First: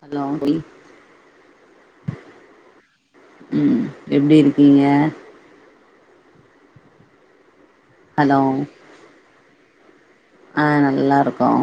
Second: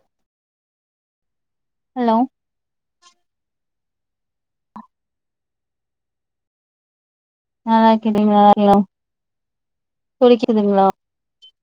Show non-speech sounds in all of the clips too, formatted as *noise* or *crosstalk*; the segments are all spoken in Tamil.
ஹலோ *unintelligible* ஹலோ உம் எப்படி இருக்கீங்க நல்லா இருக்குற நீங்க நல்லயிருக்கிங்களா ஆஹ் நல்லா இருக்கோம்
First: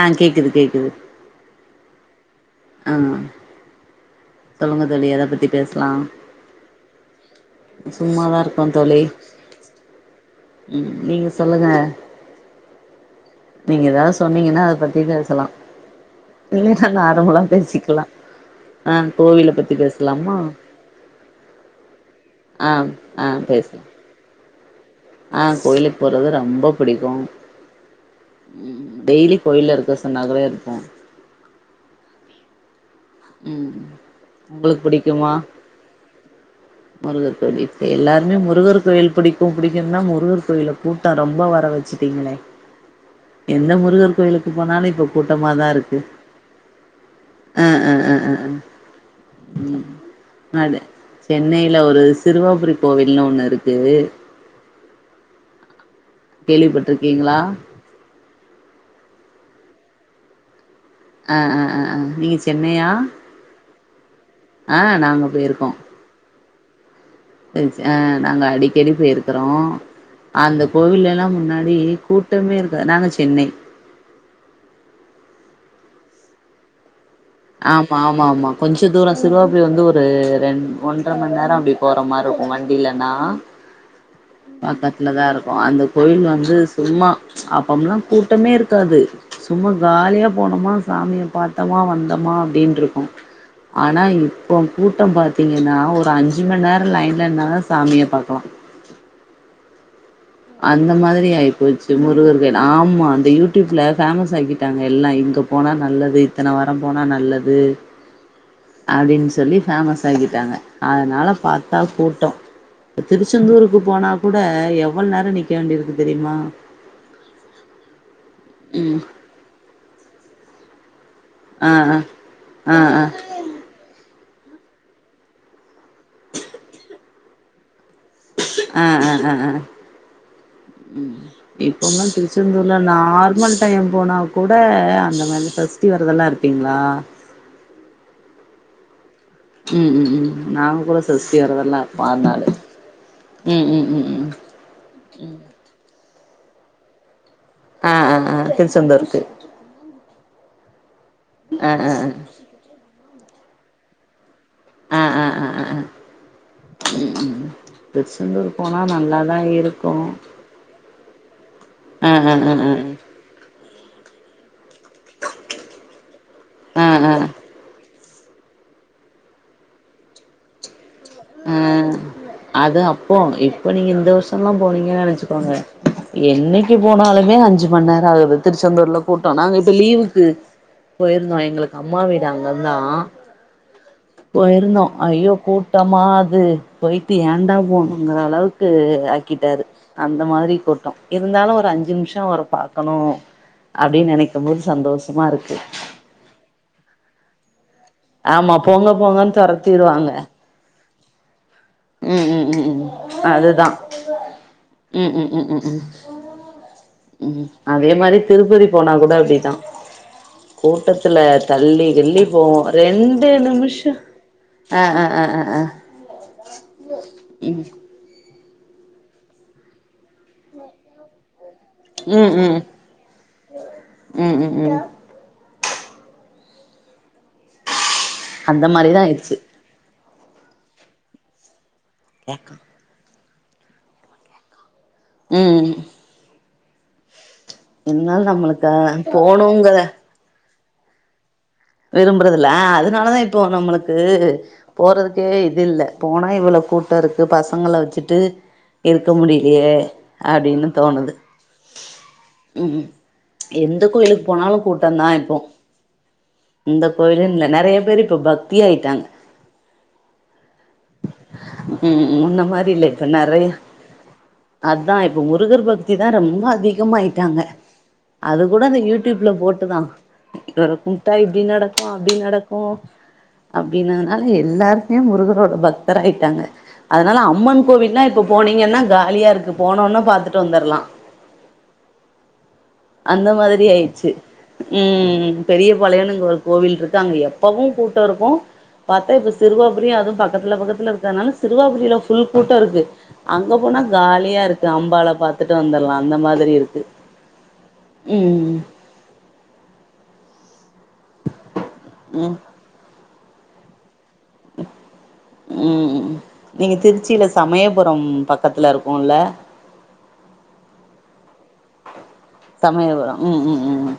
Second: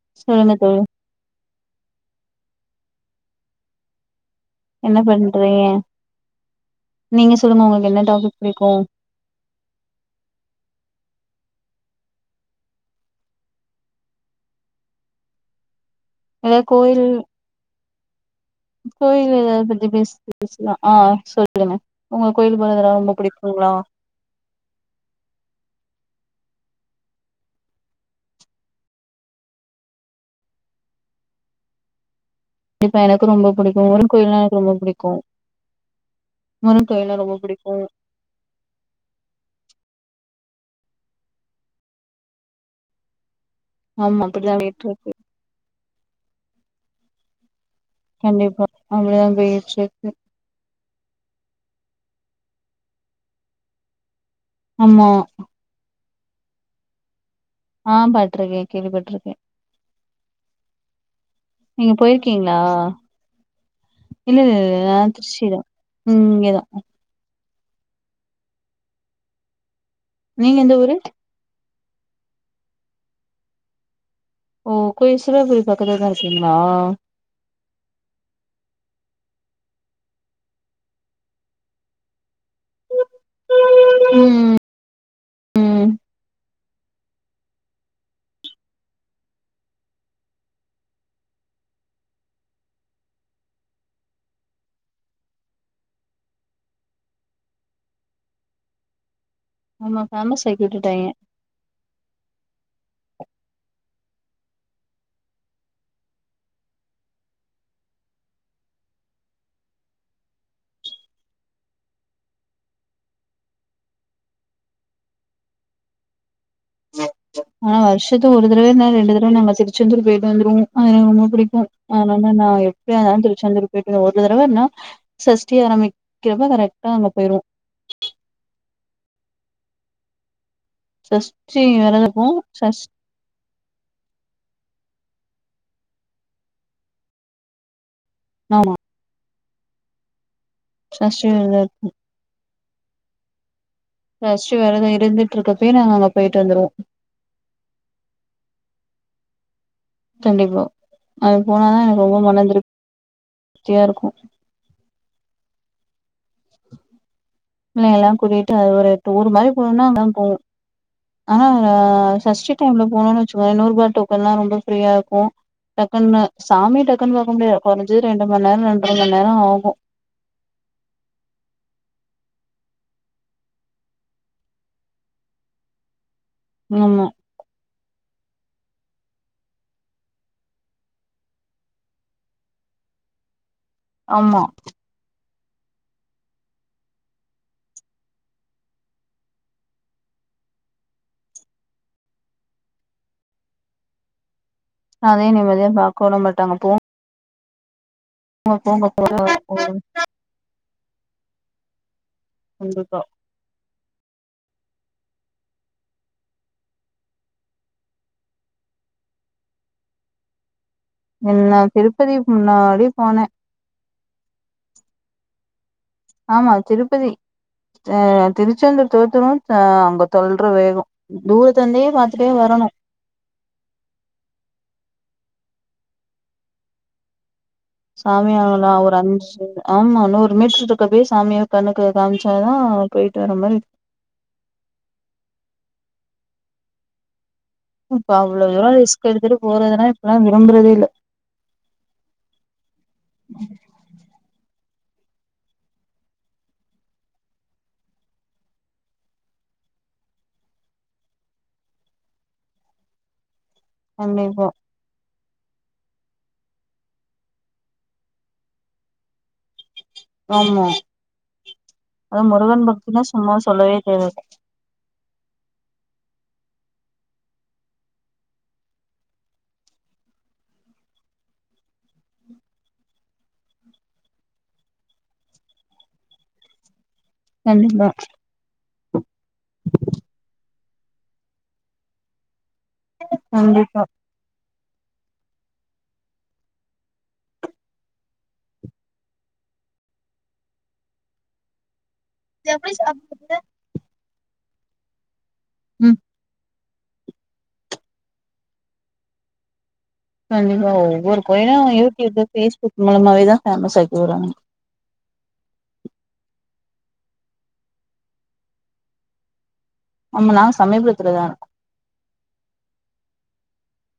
ஆஹ் கேக்குது சொல்லுங்க தோழி கேக்குது ஆஹ் என்ன பண்றீங்க நீங்க சொல்லுங்க உங்களுக்கு என்ன டாபிக் சும்மாதா பிடிக்கும் உம் நீங்க சொல்லுங்க நீங்க ஏதாவது சொன்னீங்கன்னா அத பத்தி பேசலா இல்லனா நர்ம்மலா பேசிக்கலா கோவில ஏதாது பத்தி பேச பேசலா ஆஹ் சொல்லுங்க உங்களுக்கு கோயில் ஆ போறதல்லா ரொம்ப பிடிக்குங்களா ஆஹ் கோயிலுக்கு போறது ரொம்ப பிடிக்கும் உம் டெய்லி கோயில் இருக்க சொன்னக்கே இருப்போம் கண்டிப்பா எனக்கு உ ரொம்ப புடிக்கு முருகன் கோயில்னா எனக்கு ரொம்ப உங்களுக்கு புடிக்கு பிடிக்குமா முருகன் கோயில்னா ரொம்ப முருகர் புடிக்கு கோயில் எல்லாருமே முருகர் கோயில் பிடிக்கும் பிடிக்கும்னா மு முருகர் கோயில கூட்டம் ரொம்ப வர வச்சுட்டீங்களே எந்த முருகர் ஆமா கோயிலுக்கு அப்படிதா போனாலும் இப்போ போயிட்ருக்கு கூட்டமாக தான் இருக்கு ஆஹ் ஆஹ் கண்டிப்பா அப்படிதான் போயிட்டுருக்கு அடு சென்னையில ஒரு சிறுவாபுரி கோவில் ஒண்ணு இருக்கு ஆமா கேள்விப்பட்டிருக்கீங்களா ஆஹ் பட்டிருக்கேன் கேள்விப்பட்டிருக்கேன் ஆஹ் ஆஹ் ஆஹ்ஹ் நீங்க சென்னையா இல்ல இல்ல இல்ல ஆ நான் நாங்க திருச்சிதான் இங்க தான் இஸ் ஆஹ் நாங்க அடிக்கடி போயிருக்றோ நீங்க அந்த எந்த ஊரு கோவில் எல்லா முன்னாடி கூட்டமே இருக்காது நாங்க சென்னை ஓகே *unintelligible* வீடு பக்கத்துலே தான் இருக்கீங்களா ஆமா ஆமா ஆமா கொஞ்ச தூர சிறுவாபுரி வந்து ஒரு ரெண் ஒன்ர மணி நேர அப்டி போற மாரி இருக்கும் வண்டியில ஆ ம் பக்கத்துல தான் இருக்கு அந்த ம் கோயில் வந்து சும்மா அப்பம்ல்லா கூட்டமே இருக்காது சும்மா காலியா போனோமா சாமிய பா்த்தமா வந்த அப்டினு இருக்கும் ஆனா இப்ப கூட்டம் பாத்தீங்கன்னா ஒரு அஞ்சு மணி நேரம் லைன்ல நின்னா தா சாமிய பாக்கலா ஆமா ஃபேமஸ் ஆக்கி அந்த விட்டுட்டாங்க மாதிரி ஆயி போச்சு முருகர் கோவில் ஆமா யூடியூப்ல பேமஸ் ஆக்கிட்டாங்க எல்லா இங்க போனா நல்லது இத்தன வாரம்போனா நல்லது அப்டின் சொல்லி ஃபேமஸ் ஆக்கிட்டாங்க அதனால பாத்தா கூட்டொ திருச்செந்தூருக்கு போனா கூட எ எவ்வள் நேரொ நிக்க வேண்டியிருக்கு தெரியுமா ஆஹ் வருஷத்துக்கு ஒரு தடவ இல்லனா ம் ரெண்டு தடவ நாங்க திருச்செந்தூர் பொயிட்டு வந்துருவோ ஆ எங்க முட் புடிக்கு ஆ அதனால நான் ஆ ஆ ஆ எப்பயாருந்தகலு திருச்செந்தூர் பொய்ட்டு ஒரு இந்த தடவ நா சஷ்டி ஆரம்பிக் கிறப்ப கரெக்டா அங்க பொயிருவோ ஆஹ் ஆஹ் ஆஹ் ஆஹ் ம் சஷ்டி வெரத இப்பம்லா இருப்போ திருச்செந்தூர்ல சஷ் நார்மல் டையம் போனா கூட அந்த மாரிதா சஷ்டி வெரதெல்லா இருப்பிங்ளா நாமா உம் உம் உம் நாங்க கூட சஷ்டி வெரதெல்லா இருப்போ ஆறு நாளு சஷ்டி வெரதொ இருந்துட்ருக்கப்பையே நாங்க அங்க பொயிட்டு வந்துருவோ ஆஹ் ஆஹ் ஆஹ் திருச்செந்தூருக்கு நிபா அது ஆ போனாதா ஆ எனக்கு ரொம்ப மன திருப் தியாருக்கு ஆஹ் ஆஹ் ஆஹ் ஆஹ் ஆஹ் ம் ம் னு எல்லா கூட்டிட்டு திருச்செந்தூர் அது போனா ஒரு டூர் நல்லாதா மாரி போணும்னா இருக்கு நாங் போவோ ஆனா ஆ அ ஆ ஆ சஷ்டி ஆ டைம்ல போனோனு வச்சுக்கோயே நூறு ரூபா டோக்கன்லா ரொம்ப ஃப்ரீயாருக்கு டக்குன்னு சாமிய ஆ ஆ டக்குன்னு பாக்க முடியா போன சு ரெண்டு மணி நேர் ரெண்ர மணி நேரொ ஆகு ஆஹ் அது அப்போ இப்பொ நீங்க இந்த வருஷெல்லா போனீங்கனு வச்சிக்கோங்க என்னைக்கி ஆமா போனாலுமே அஞ்சி மண் நேராகுது து திருச்செந்தூர்ல கூட்டோ நாங்க இப்ப லீவுக்கு பொயிருந்தோ எங்களுக்கு அம்மா வீடு அங்க தா ஆமா போயிருந்தோ அய்யோ கூட் டமா அது பொயிட்டு ஏண்டா போணோங்குற அளவுக்கு ஆக்கிட்டாரு அந்த மாதிரி கூட்டோ இருந்தாலு ஒரு அஞ்சு நிம்ஷொ அவர பாக்கணு அப்டின் நெனைக் அதே நிம்மதியா பாக்கவுட மாட்டாங்க போ ஆமா போங்க போங்கன் போங்க. தொரத்திருவாங்க. உம் உம் உம் உ கண்டிப்பா அதுதா உம் உம் உம் உம் உம் உம் அதே மாதிரி திருப்பதி போனா கூட அப்படித்தான் கூட்டத்துல என்ன தள்ளி திருப்பதி கள்ளி போவோம். முன்னாடி போனே ரெண்டு நிமிஷம் ஆஹ் ஆஹ் ஆஹ் ஆஹ் ஆஹ் ஆமா திருப்பதி அஹ் திருச்செந்தூர் தோத்துனு அஹ ஐம்பத்த தொல்ற வேகம் தூர தந்தே பாரத்துட்டே ம் ம் வரணும். ம் ம் ம் சாமியா அந்த ஆனலா ஒரு மாரிதா ஆயிடுச்சு அஞ்சு ஆமா ன்னோ முட்டு இருக்கப்பவே சாமியும் கணக்கு காம் சான் போய தடர்மல் உம் ப்ப அவ்ளவுோவ நம்மளுக்கு ரிஸ்க் எடுத்துட்டு போணுங்கற போறதுனா இப்பாம் தறத இல விரும்புறதுல அதனாலதான் இப்போ நம்மளுக்கு போறதுக்கே இது இல்லை போனா இவ்வளவு கூட்டம் இருக்கு பசங்களை வச்சுட்டு இருக்க முடியலையே அப்படின்னுனு தோணுது. உம் எந்த கோயிலுக்கு கண்டிப்பா போனாலும் கூட்டம் தான் இப்போ இந்தந்த கோயிலு இல் நிறைய பேரு இப்ப பக்தியயிட்டாங்க ஆமா ம் அத முன்ன முருகன் மாரி இல்ல பக்தினா சும்மா சொல்லவே தேவக் தான் இப்ப முருகர் பக்தி தான் ரொம்ப அதிகம ஆயிட்டாங்க. அது கூட அ யூடியூப்ல போட்டுதான். இவர குட்டாப் இப்படி நடக்கும், அப்படி நடக்கும் அப்படின்னால எல்லாருமே முருகரோட பக்தர்யிட்டாங்க. அதனால் அம்மன் கண்டிப்பா கோவில்லனால் இப்போ போனீங்கன்னா காலியாக இருக்கு போனோன்னா பார்த்துட்டு வந்துடலாம் அந்த மாதிரி கண்டிப்பா ஆயிடுச்சு உம் பெரிய பழையானு ஒரு கோவில் இருக்காங்க எப்பவும் கூட்டம் இருக்கும் பார்த்த இப்ப சிறுவா புரி அதும் பக்கத்தல பக்கத்தல இருக்க சிறுவாபுரியல புள் கூட்டம் இருக்கு அங்க போனா காலியா இருக்கு அம்பால பா த்து வந்துலா ம் அந்த மாரி இருக்கு உம் கண்டி ஒவ்வொரு கோயிலு யூடிப்பு ம் பேஸ்புக் மூலமாவே மா ஃபேமஸ் ஆக் போறாங்க உம் நீங்க திருச்சில சமயபுரம் பக்கத்துல இருக்குல்ல ஆமா நாங்க சமையபுரத்துல தா இருக்கோ சமயபுர ம் ம் ம் ம்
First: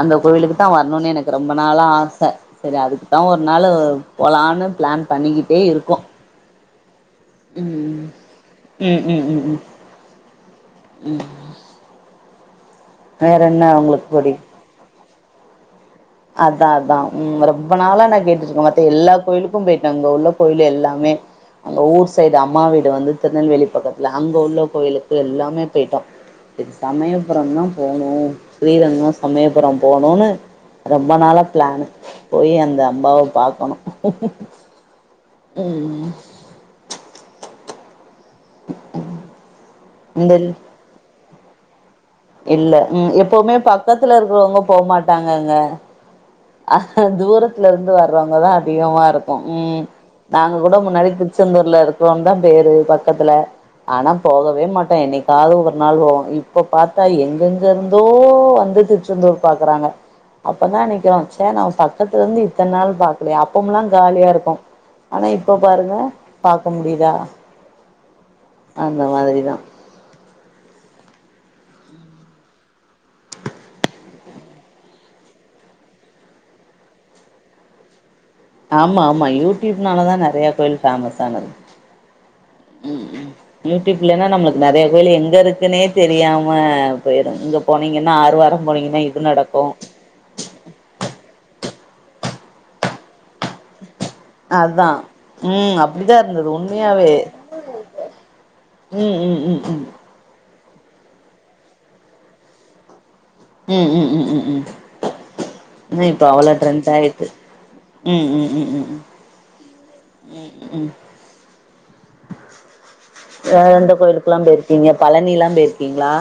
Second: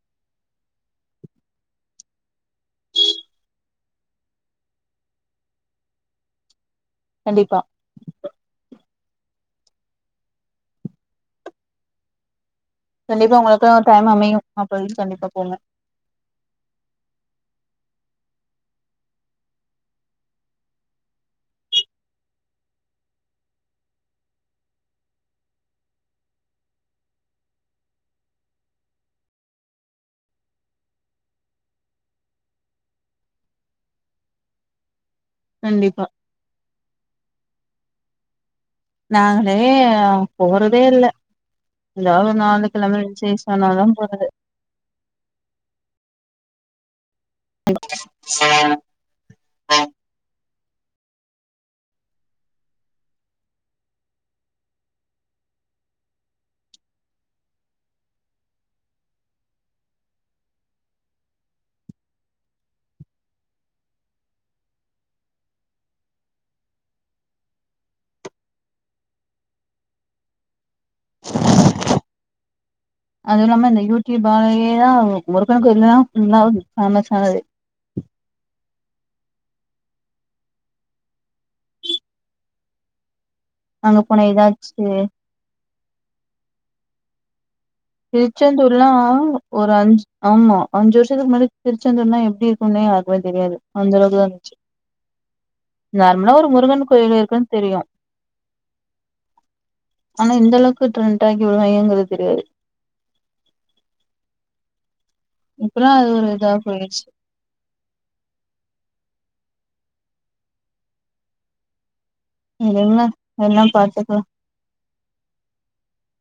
அந்த கோவிலுக்கு தா வரணுன்னு எனக்கு ரொம்ப நாளா ஆச செரி அதுக்கு தா ஒரு நாளு போலான்னு பிளான் பண்ணிக்கிட்டே இருக்கோ கண்டிப்பா ம் ம் ம் ம் ம் ம் ம் கண்டிப்பா உங்களுக்குன்னு ஒரு டைம் புடி அமையு அப்போதைக்கு கண்டிப்பா போங்க அதா அதா ம் ரொம்ப நாளா நா கேட்டுட்டுருக்கே மத்த எல்லா கோயிலுக்கு பெய்ட்டே அங்க உள்ள கோயிலு எல்லாமே அந்த ஊர் சைடு அம்மா வீடு வந்து திருநெல்வேலி பக்கத்துல அங்க உள்ள கோயிலுக்கு எல்லாமே பெய்ட்டோ செரி சமயபுர தா போணு ஸ்ரீரங்கொ சமயபுரொ போணுன்னு ரொம்ப நாள பிளான்னு போய் அந்த அம்மாவ பாக்கணு கண்டிப்பா ம் நாங்களே இந்த போறதே இல்ல ஏதாவது ஒரு இல்ல ஞாயித்துக்கிழம ம் எப்பவுமே விசேஷனாதா பக்கத்துல போறது இருக்கறவங்க போகமாட்டாங்கங்க ஆ தூரத்துலருந்து வரவங்கதா அதிகமா இருக்கு ம் நாங் இப்ப கூட முன்னாடி திருச்செந்தூர்ல இருக்குறோன்னு தா பேரு பக்கத்துல ஆனா போகவே மாட்டே என்னைக்காவது ஒரு நாள் போவோ இப்ப பாத்தா எங்கெங்கருந்தோ வந்து திருச்செந்தூர் பாக்குறாங்க அப்பதா நிக்கிற தா நாம பக்கத்துலருந்து இத்தன்னாள் பாக்கலயா அப்பம்லா காலியாருக்கு ஆனா இப்ப பாருங்க பாக்க முடியுதா அந்த மாதிரிதா அதுயில்லாம இந்த யூடியூப்பாலேயேதா முருகனுக்கு *unintelligible* கொஞ்சமாவது ஃபேமஸ் ஆனது ஆமா ஆமா யூடியூப்னாலதா நெறைய கோயில் பேமஸ் ஆனது ம் ம் அங்க யூடியூப் போன இல்லன்னா நம்ளுக்கு ஏதாச்சு நெறைய கோயில் எங்க இருக்குன்னே தெரியாம பொயிடு இங்க போனீங்கன்னா ஆறுவாரம் திருச்செந்தூர்லா போனீங்கன்னா இது நடக்கு ஒரு அஞ்சு ஆமா அஞ்சு வருஷத்துக்கு முன்னாடி திருச்செந்தூர்னா எப்டி இருக்குன்னே யாருக்குமே தெரியாது அந்தளவுக் அதுதா ம் அப்டிதா நார்மலா ஒரு இருந்துது முருகன் உண்மையாவே கோயில் இருக்குன்னு தெரியு ம் ம் ம் ம் *unintelligible* இப்டிலா இருக்குங்றது தெரியாது ம் ம் ம் ம் ம் இப்பல்லா இது அது இப்போ ஒரு அவ்ளோ இதா ட்ரெண்ட் போயிடுச்சு ஆய்ட்டு ம் ம் ம் ம் ம் ம் ம் விடுங்க எல்லா வேற எந்த பாத்துக்கலா கோயிலுக்கெல்லா பெய்ரிக்கீங்க பழனிலா பெய்ரிக்க்கீங்களா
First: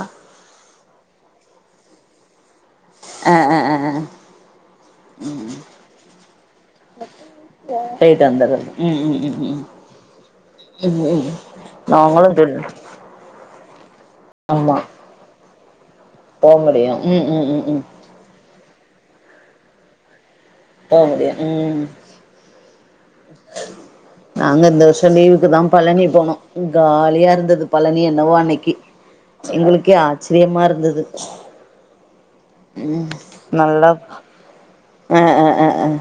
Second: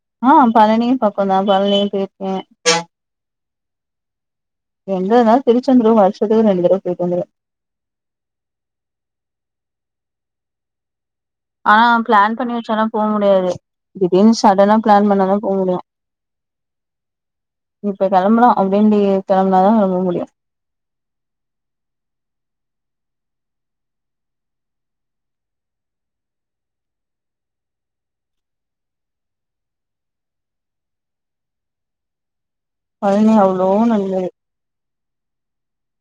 பக்க தா பழனி பெய்ருக்கே ஆ ஆ ஆ ஆ எங்கருந்தாலு திருச்செந்தூர் வருஷத்து ரெண்டு தடவ போய்ட்டு வந்துருவே போயிட்டு வந்துறது ம் ம் ம் ம் ம் ஆனா நாங்களு பிளான் பண்ணி வச்சாலா போ முடியாது திடீர்ன்னு சடனா ஆமா பிளான் பண்ணாதா போ முடியு போ முடியு ம் ம் ம் ம் அப்டின்னு கெளம்புனாதா கெளம்ப முடியு போ முடியு ம் நாங்க இந்த வருஷ லீவுக்கு தா பழனி போனோ காலியா இருந்துது பழனி என்னவோ அன்னிக்கி எங்களுக்கே ஆச்சிரியமா இருந்துது பழனி அவ்ளோ நல்லது ஆஹ் ஆஹ் ஆஹ் ஆஹ்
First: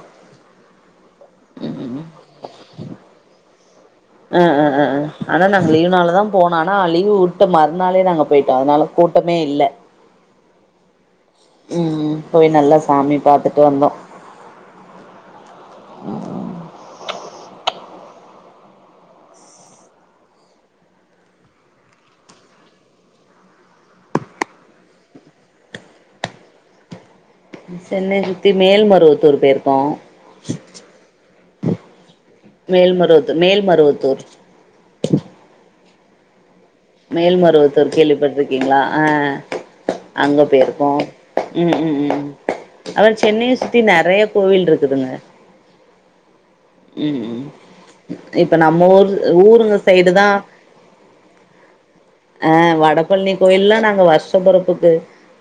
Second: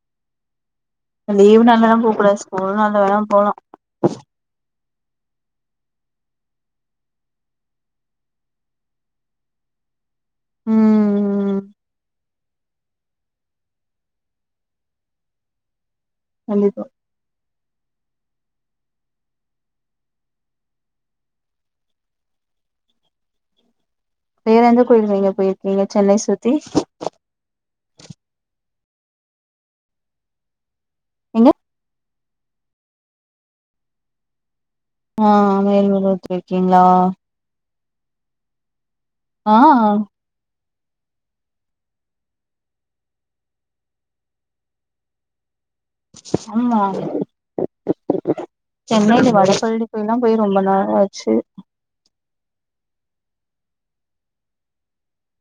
லீவ் நாள்ளலா போக்கூடாது ஸ்கூல் நாள்ல வேணா போலா ஹ்ம் ஹம் ஹ்ம் ஹ்ம் ஆனா நாங்க லீவ் நாள்ல தான் போனோம் ஆனா லீவு வுட்ட மறுநாளே நாங்க போய்ட்டோம் அதுனால கூட்டமே இல்ல ம் உம் உம் போய் நல்லா சாமி பாத்துட்டு வந்தோம் கண்டிப்பா வேற எந்த கோயில்க்கு நீங்க போய்ர்க்கீங்க சென்னை சுத்தி சென்னை சுத்தி மேல்மருவத்தூர் போய்ருக்கோம் எங்க மேல்மருவத்தூர் மேல்மருவத்தூர் ஆஹ் மேல்மருவத் ஓக்கேங்ளா தூர் கேள்விப்பட்ருக்கீங்ளா ஆஹ் அங்க போயிருக் உம் உம் உம் உம் அதா சென்னைய சுத்தி நெறைய கோவில் இருக்குதுங்க ஆமா ம் ம் இப்ப நம்ம ஊர் சென்னைள ஊருங்க வடபழனி சைடு கோயில்லா போய் ரொம்ப நாள் ஆச்சு ஹ வடபழனி கோயில்லா நாங்க வருஷபொறப்புக்கு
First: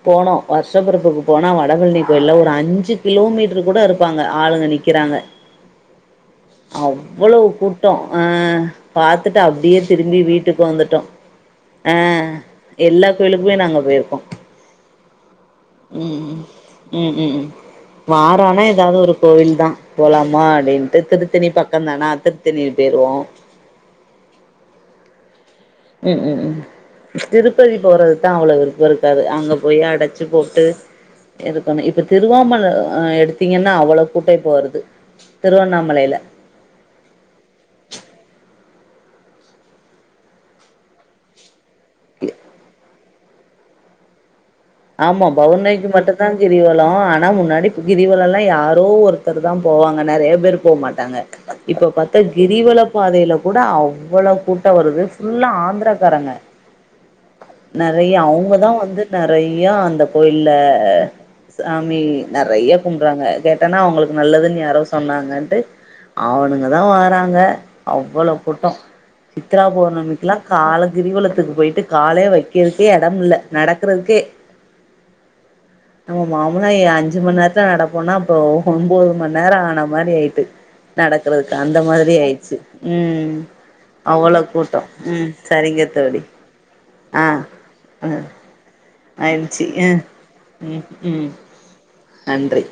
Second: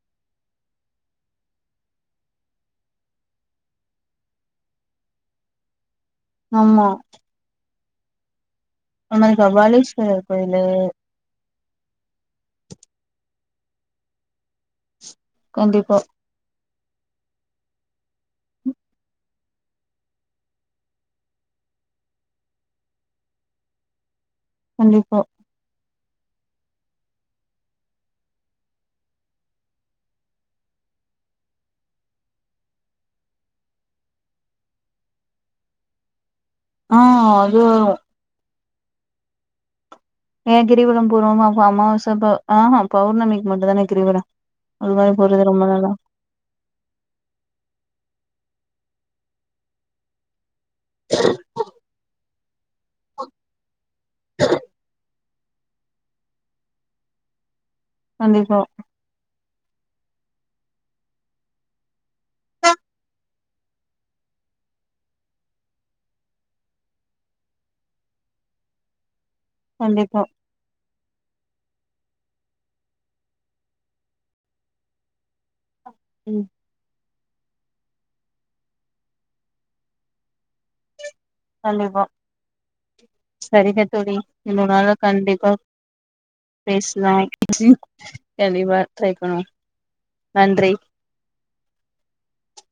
போனோம் வருஷபொறப்புக்கு போனா வடபழனி கோயில்ல ஒரு அஞ்சு கிலோ மீட்ருக்கு கூட இருப்பாங்க ஆளுங்க நிக்கிறாங்க ஆமா அவ்வோளவு கூட் கூட்டோம் ஆஹ் அது மாரி பாத்துட்டு அப்டியே திரும்பி கபாலீஸ்வரர் வீட்டுக்கு கோயிலு வந்துட்டோம் அஹ் எல்லா கோயிலுக்கும் உள்ள நாங்க போயிருக்கோம் கண்டிப்பா உம் உம் உம் உம் உம் வாரோம் ஆனா ஏதாது ஒரு கோவில் தான் போலாமா அப்டினு திருத்தணி பக்கம் தானா திருத்தணி போய்ருவோம் கண்டிப்பா உம் உம் உம் திருப்பதி போறது தான் அவ்ளோவு விருப்பம் இருக்காது அங்க போயி அடைச்சு போட்டு இருக்கணும் இப்ப திருவாமலை எடுத்தீங்கன்னா அவ்வளோ கூட்டோம் இப்ப வருது திருவண்ணாமலைல ஆஹ் அது வரும் ஏன் கிரிவலம் போறோமா ஆமா உசப்பு ஆஹ பௌர்ணமிக்கு மட்டும் தான கிரிவலம் அது மாரி ஆமா போறது ரொம்ப பௌர்ணமிக்கு நாளா மட்டும்தான் கிரிவலம் ஆனா முன்னாடி கிரிவலம் எல்லா யாரு ஏதோ ஒருத்தர் தான் போவாங்க நெறைய பேர் போ மாட்டாங்க இப்போ பாத்தா இப்ப கிரிவல பாதையில கூட அவ்வளவு கூட்டம் வருது ஃபுல்லா ஆந்திரா காரங்க நெறைய அவங்க கண்டிப்பா தான் வந்து நெ ஏ அந்த கோயில்ல சாமி நெறைய்யா கும்ப்ட்றாங்க கேட்டனா அவங்களுக்கு நல்லதுன்னு யாரோ சொன்னாங்கன்டு அவனுங்க தா வராங்க அவ்வள கூட்டோ சித்ரா கண்டிப்பா பௌர்ணமிக்லா காலகிரிவலத்துக்கு பொயிட்டு காலே வைக்கிறக்கே எடமில்லை நடக்றதுக்கு தெ நமா ம் மாமனா ஏஞ்சு அஞ்சு மணி நேரத்தில நடப்போன்னா அப்பொ ஒ ஒன்போது மணி நேரோ ஆன மாரி ஆயிட்டு நடக்றதுக்கு அந்த கண்டிப்பா மாதிரி ஆய்ச்சு ம் சரிங்க தோழி அவ்வள இன்னொரு கூட்டொ நாள்ல ம் சரிங்க தோழி நா ஏ நீமா ஆயிருச்சு எ ம்கு நன்றி